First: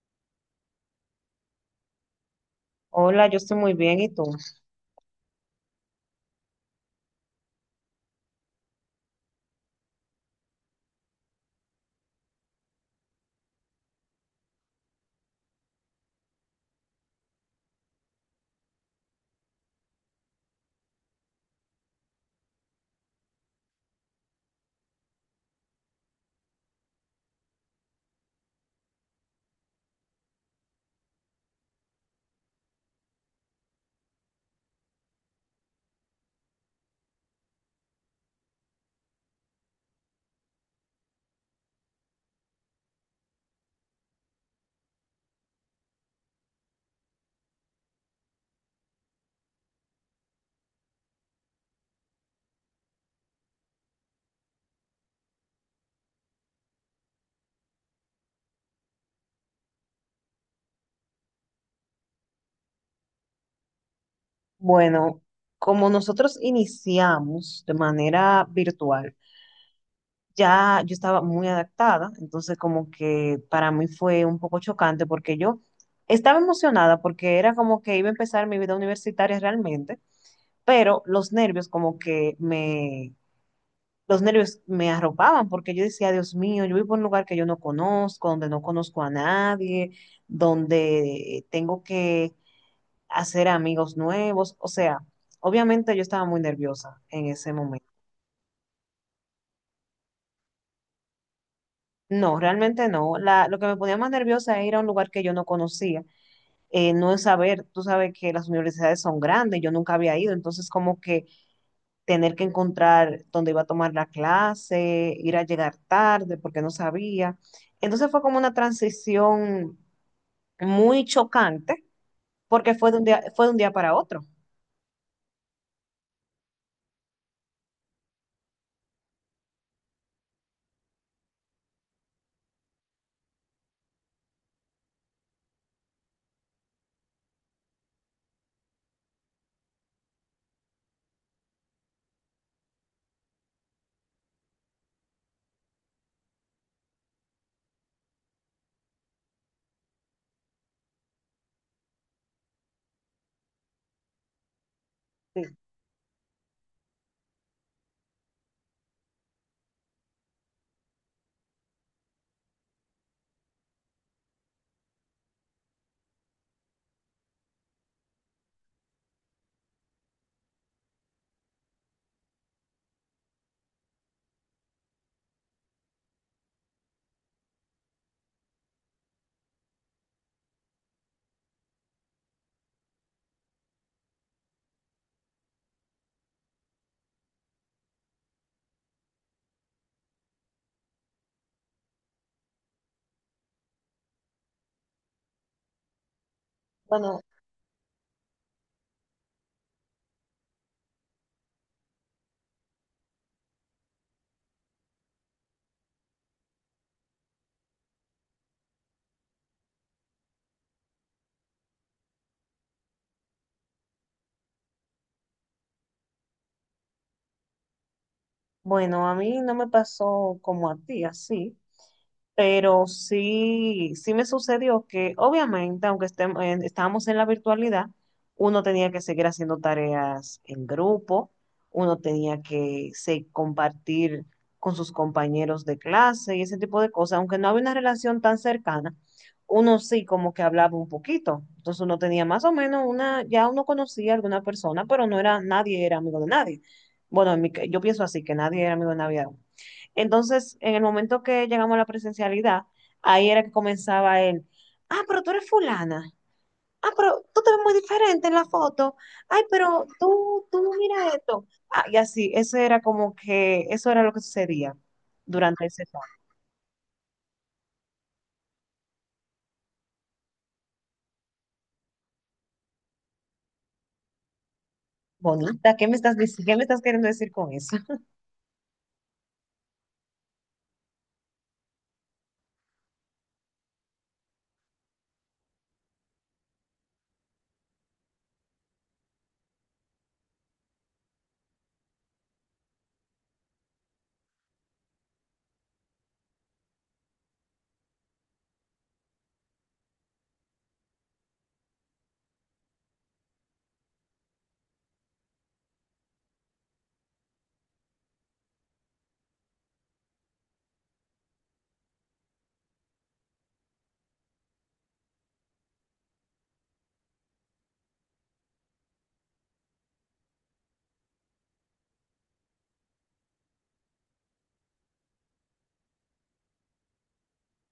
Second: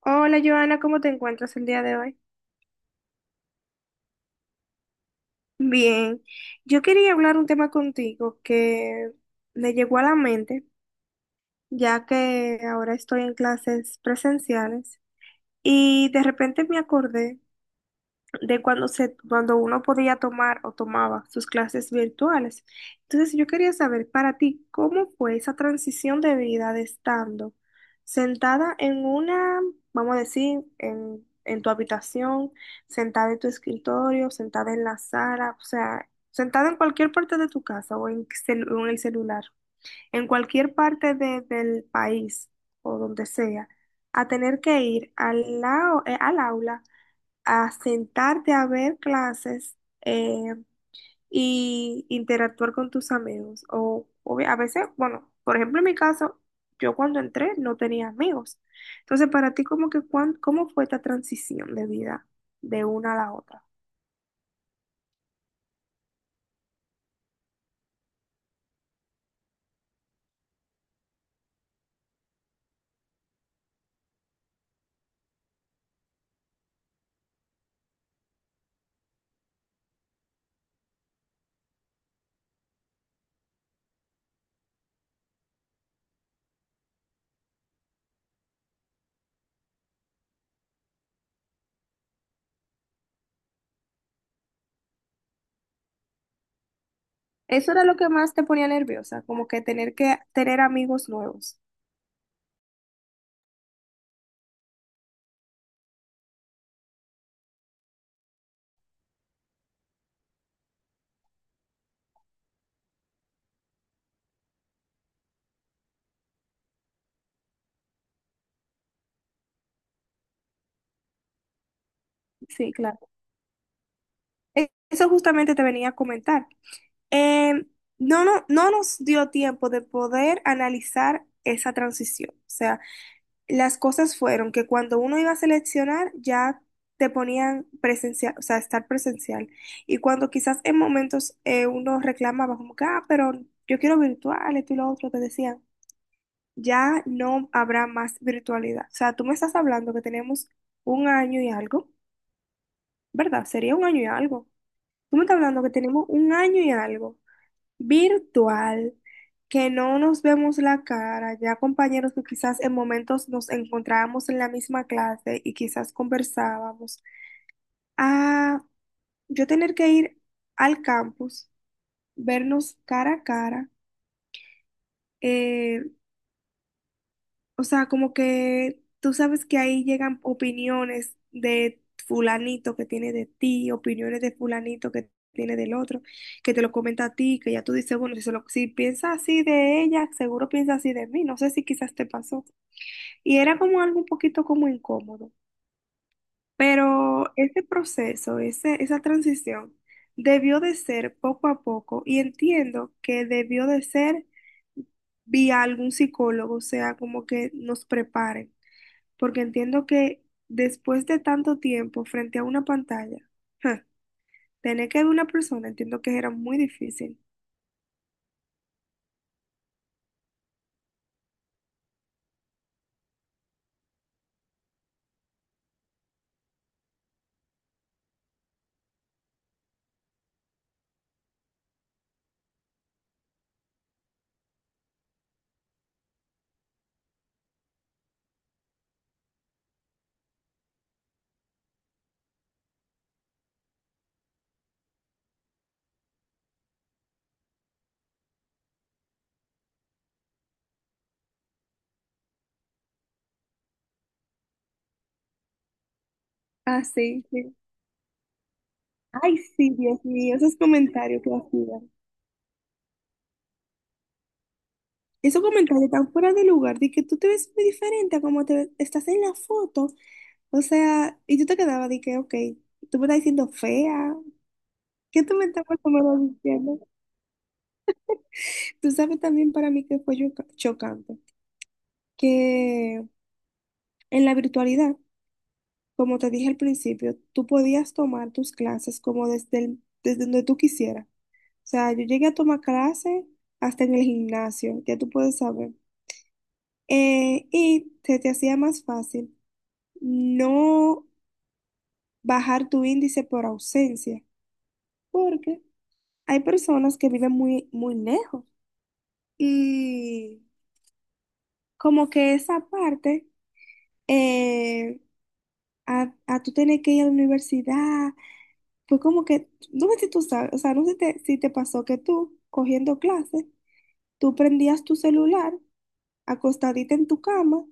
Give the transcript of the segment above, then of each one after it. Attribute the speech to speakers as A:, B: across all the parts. A: Hola Joana, ¿cómo te encuentras el día de hoy?
B: Hola, yo estoy muy bien, ¿y tú?
A: Bien, yo quería hablar un tema contigo que me llegó a la mente, ya que ahora estoy en clases presenciales y de repente me acordé de cuando uno podía tomar o tomaba sus clases virtuales. Entonces, yo quería saber para ti, ¿cómo fue esa transición de vida de estando sentada en una, vamos a decir, en tu habitación, sentada en tu escritorio, sentada en la sala, o sea, sentada en cualquier parte de tu casa o en el celular, en cualquier parte del país o donde sea, a tener que ir al aula a sentarte a ver clases eh, y interactuar con tus amigos. O a veces, bueno, por ejemplo, en mi caso, yo cuando entré no tenía amigos. Entonces, para ti, como que, ¿cómo fue esta transición de vida de una a la otra?
B: Bueno, como nosotros iniciamos de manera virtual, ya yo estaba muy adaptada, entonces como que para mí fue un poco chocante porque yo estaba emocionada porque era como que iba a empezar mi vida universitaria realmente, pero los nervios me arropaban porque yo decía, Dios mío, yo vivo en un lugar que yo no conozco, donde no conozco a nadie, donde tengo que hacer amigos nuevos, o sea, obviamente yo estaba muy nerviosa en ese
A: Eso era
B: momento.
A: lo que más te ponía nerviosa, como que tener amigos nuevos.
B: No, realmente no. Lo que me ponía más nerviosa era ir a un lugar que yo no conocía, no es saber, tú sabes que las universidades son grandes, yo nunca había ido, entonces como que tener que encontrar dónde iba a tomar la clase, ir a llegar tarde porque no sabía. Entonces fue como una transición muy chocante
A: Sí,
B: porque
A: claro.
B: fue de un día para otro.
A: Eso justamente te venía a comentar. Em, no, no, no nos dio tiempo de poder analizar esa transición. O sea, las cosas fueron que cuando uno iba a seleccionar ya te ponían presencial, o sea, estar presencial. Y cuando quizás en momentos uno reclamaba como que, ah, pero yo quiero virtual, esto y lo otro, te decían, ya no habrá más virtualidad. O sea, tú me estás hablando que tenemos un año y algo, ¿verdad? Sería un año y algo. Tú me estás
B: Sí.
A: hablando que tenemos un año y algo virtual, que no nos vemos la cara, ya compañeros que quizás en momentos nos encontrábamos en la misma clase y quizás conversábamos, a yo tener que ir al campus, vernos cara a cara, eh, o sea, como que tú sabes que ahí llegan opiniones de fulanito que tiene de ti, opiniones de fulanito que tiene del otro, que te lo comenta a ti, que ya tú dices, bueno, si piensa así de ella, seguro piensa así de mí, no sé si quizás te pasó. Y era como algo un poquito como incómodo,
B: Bueno,
A: pero ese proceso, esa transición debió de ser poco a poco, y entiendo que debió de ser vía algún psicólogo, o sea, como que nos prepare, porque entiendo que después de tanto tiempo frente a una pantalla, ja, tener que ver una persona, entiendo que era muy difícil.
B: bueno, a mí no me pasó como a ti, así. Pero sí, sí me sucedió que obviamente, estábamos en la virtualidad, uno tenía que seguir haciendo tareas en grupo, uno compartir con sus compañeros de clase y ese tipo de cosas, aunque no había una relación tan cercana, uno sí como que hablaba un poquito. Entonces uno tenía más o menos ya uno conocía a alguna persona, pero no era, nadie era amigo de nadie. Bueno, yo pienso así, que nadie era amigo de nadie. Entonces, en el momento que llegamos a la presencialidad, ahí era que comenzaba él. Ah, pero tú eres fulana.
A: Ah,
B: Ah, pero
A: sí,
B: tú te
A: sí.
B: ves muy diferente en la foto.
A: Ay,
B: Ay,
A: sí,
B: pero
A: Dios mío,
B: tú,
A: esos
B: tú mira
A: comentarios que
B: esto. Ah,
A: hacían.
B: y así, eso era como que, eso era lo que sucedía
A: Esos
B: durante ese
A: comentarios
B: tiempo.
A: tan fuera de lugar, de que tú te ves muy diferente a como estás en la foto. O sea, y tú te quedabas de que, ok, tú me estás diciendo fea. ¿Qué tú me estás
B: Bonita,
A: más
B: ¿qué
A: o
B: me estás
A: menos
B: diciendo? ¿Qué me
A: diciendo?
B: estás queriendo decir con eso?
A: Tú sabes también para mí que fue chocante, que en la virtualidad. Como te dije al principio, tú podías tomar tus clases como desde donde tú quisieras. O sea, yo llegué a tomar clases hasta en el gimnasio, ya tú puedes saber. Y se te hacía más fácil no bajar tu índice por ausencia, porque hay personas que viven muy, muy lejos, y como que esa parte, eh, a tú tener que ir a la universidad. Fue como que, no sé si tú sabes, o sea, no sé si te pasó que tú, cogiendo clases, tú prendías tu celular, acostadita en tu cama,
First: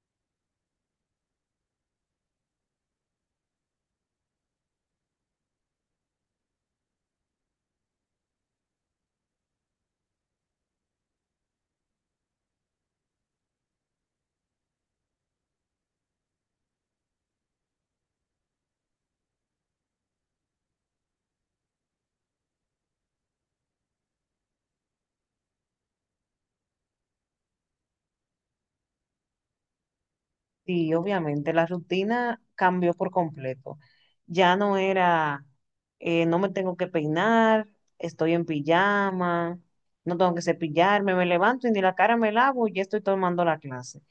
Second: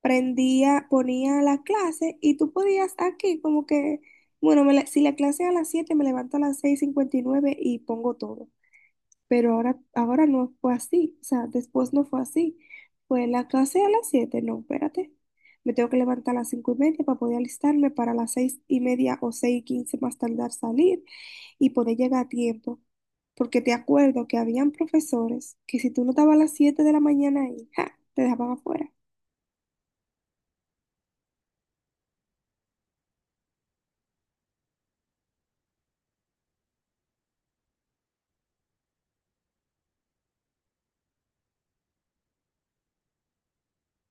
A: prendía, ponía la clase, y tú podías aquí como que, bueno, si la clase es a las 7:00 me levanto a las 6:59 y pongo todo, pero ahora no fue así, o sea, después no fue así. Fue la clase a las 7:00, no, espérate. Me tengo que levantar a las 5:30 para poder alistarme para las 6:30 o 6:15 más tardar, salir y poder llegar a tiempo. Porque te acuerdo que habían profesores que si tú no estabas a las 7:00 de la mañana ahí, ¡ja! Te dejaban afuera.
B: Sí, obviamente, la rutina cambió por completo. Ya no era, no me tengo que peinar, estoy en pijama, no tengo que cepillarme, me levanto y ni la cara me lavo y ya estoy tomando la clase,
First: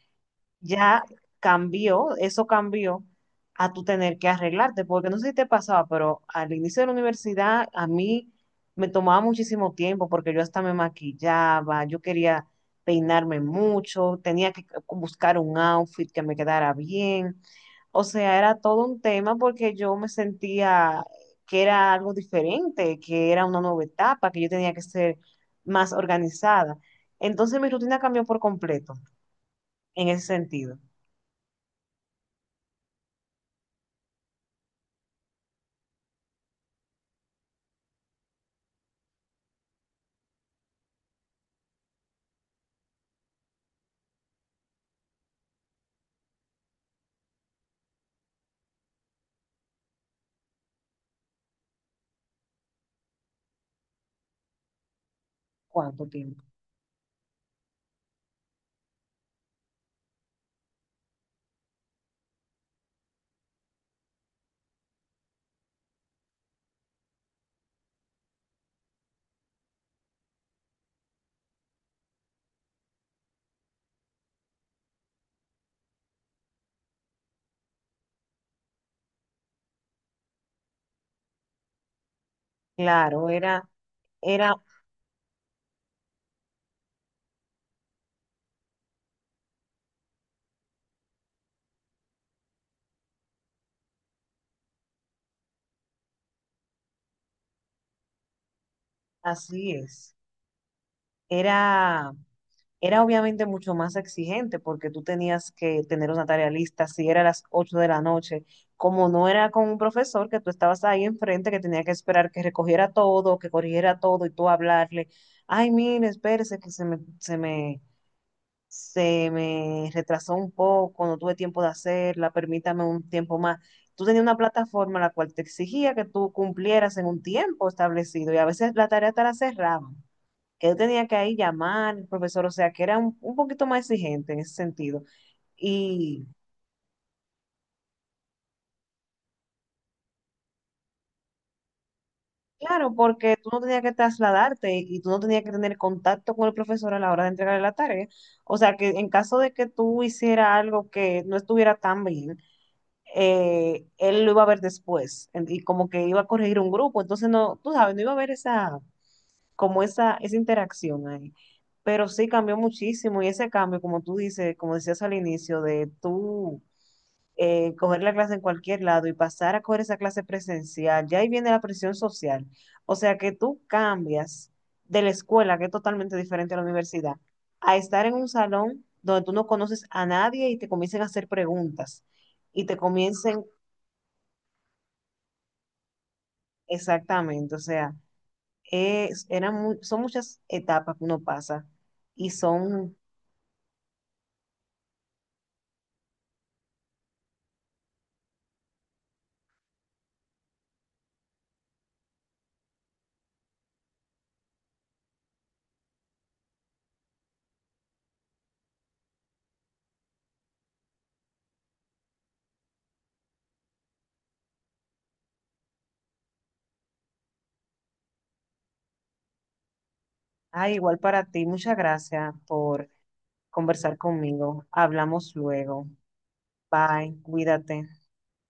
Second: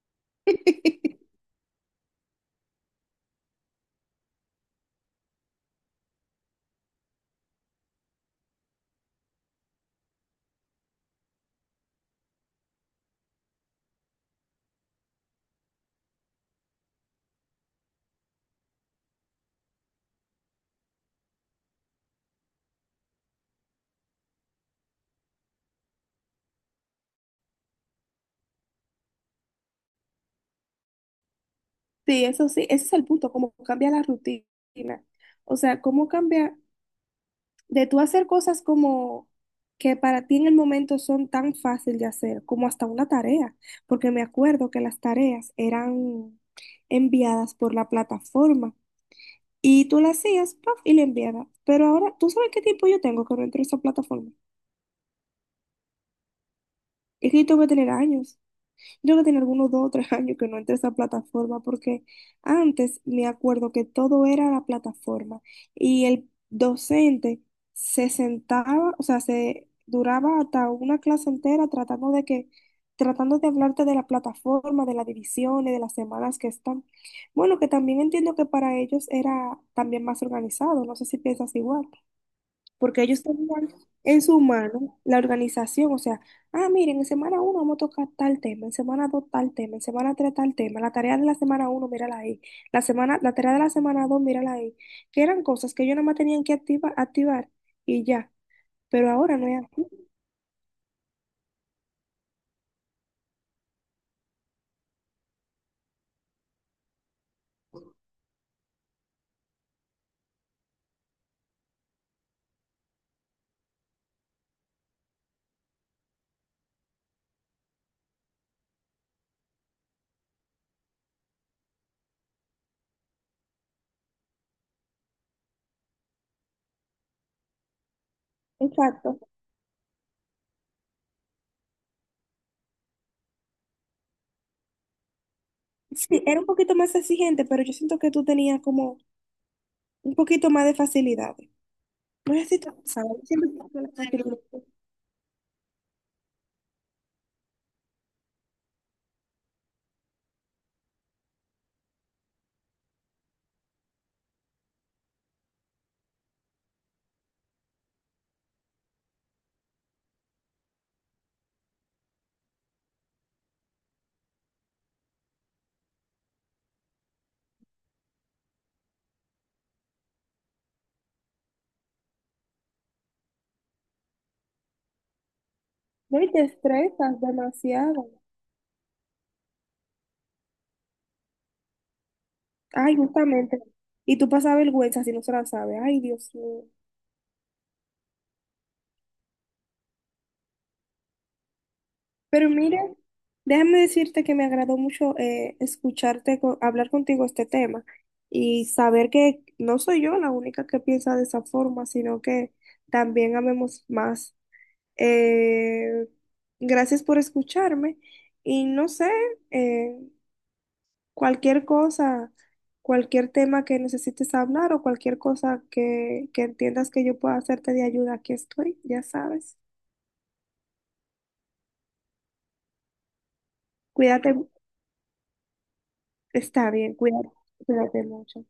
B: ya cambió, eso cambió a tú tener que arreglarte, porque no sé si te pasaba, pero al inicio de la universidad a mí me tomaba muchísimo tiempo porque yo hasta me maquillaba, yo quería peinarme mucho, tenía que buscar un outfit que me quedara bien. O sea, era todo un tema porque yo me sentía que era algo diferente, que era una nueva etapa, que yo tenía que ser más organizada. Entonces mi rutina cambió por completo en ese sentido.
A: Sí, eso sí, ese es el punto, cómo cambia la rutina. O sea, cómo cambia de tú hacer cosas como que para ti en el momento son tan fácil de hacer, como hasta una tarea, porque me acuerdo que las tareas eran enviadas por la plataforma y tú las hacías, ¡paf! Y la enviabas. Pero ahora, ¿tú sabes qué tiempo yo tengo que no entro a esa plataforma?
B: ¿Cuánto tiempo?
A: Es que yo tengo que tener años. Yo que tenía algunos 2 o 3 años que no entré a esa plataforma, porque antes me acuerdo que todo era la plataforma, y el docente se sentaba, o sea, se duraba hasta una clase entera tratando de hablarte de la plataforma, de las divisiones, de las semanas que están. Bueno, que también entiendo que para ellos era también más organizado, no sé si piensas igual, porque ellos
B: Claro,
A: tenían en su
B: era,
A: mano la organización, o sea, ah, miren, en semana uno vamos a tocar tal tema, en semana 2 tal tema, en semana 3 tal tema, la tarea de la semana 1, mírala ahí, la tarea de la semana 2, mírala ahí, que eran cosas que ellos nada más tenían que activar y ya, pero ahora no es
B: así
A: así.
B: es. Era, era obviamente mucho más exigente porque tú tenías que tener una tarea lista, si era a las 8 de la noche, como no era con un profesor que tú estabas ahí enfrente, que tenía que esperar que recogiera todo, que corrigiera todo y tú hablarle, ay, mire, espérese que se me retrasó un poco, no tuve tiempo de hacerla, permítame un tiempo más. Tú tenías una plataforma la cual te exigía que tú cumplieras en un tiempo establecido y a veces la tarea
A: Exacto.
B: te la cerraban, que yo tenía que ahí llamar al profesor, o sea, que era un poquito más exigente en ese sentido.
A: Sí,
B: Y
A: era un poquito más exigente, pero yo siento que tú tenías como un poquito más de facilidades. No sé si te
B: claro,
A: pasa, yo
B: porque tú no
A: siento que
B: tenías que
A: la tienes.
B: trasladarte y tú no tenías que tener contacto con el profesor a la hora de entregarle la tarea. O sea, que en caso de que tú hicieras algo que no estuviera tan bien, él lo iba a ver y como que iba a corregir un grupo, entonces no, tú sabes, no iba a haber esa, esa interacción ahí. Pero sí cambió muchísimo y ese cambio, como tú dices, como decías al inicio, de tú coger la clase en cualquier lado y pasar a coger esa clase presencial, ya ahí viene la presión social. O sea que tú cambias de la escuela, que es totalmente
A: No, y te
B: diferente a la universidad,
A: estresas
B: a estar
A: demasiado.
B: en un salón donde tú no conoces a nadie y te comiencen a hacer preguntas y te
A: Ay,
B: comiencen.
A: justamente. Y tú pasas vergüenza si no se la sabes. Ay, Dios mío.
B: Exactamente, o sea, es, son muchas etapas que uno pasa y
A: Pero mire,
B: son,
A: déjame decirte que me agradó mucho escucharte, hablar contigo este tema, y saber que no soy yo la única que piensa de esa forma, sino que también amemos más. Eh, gracias por escucharme, y no sé, eh, cualquier cosa, cualquier tema que necesites hablar, o cualquier cosa que entiendas que yo pueda hacerte de ayuda, aquí estoy, ya sabes.
B: ah, igual para ti, muchas gracias por conversar
A: Cuídate,
B: conmigo. Hablamos luego.
A: está bien,
B: Bye,
A: cuídate,
B: cuídate.
A: cuídate mucho.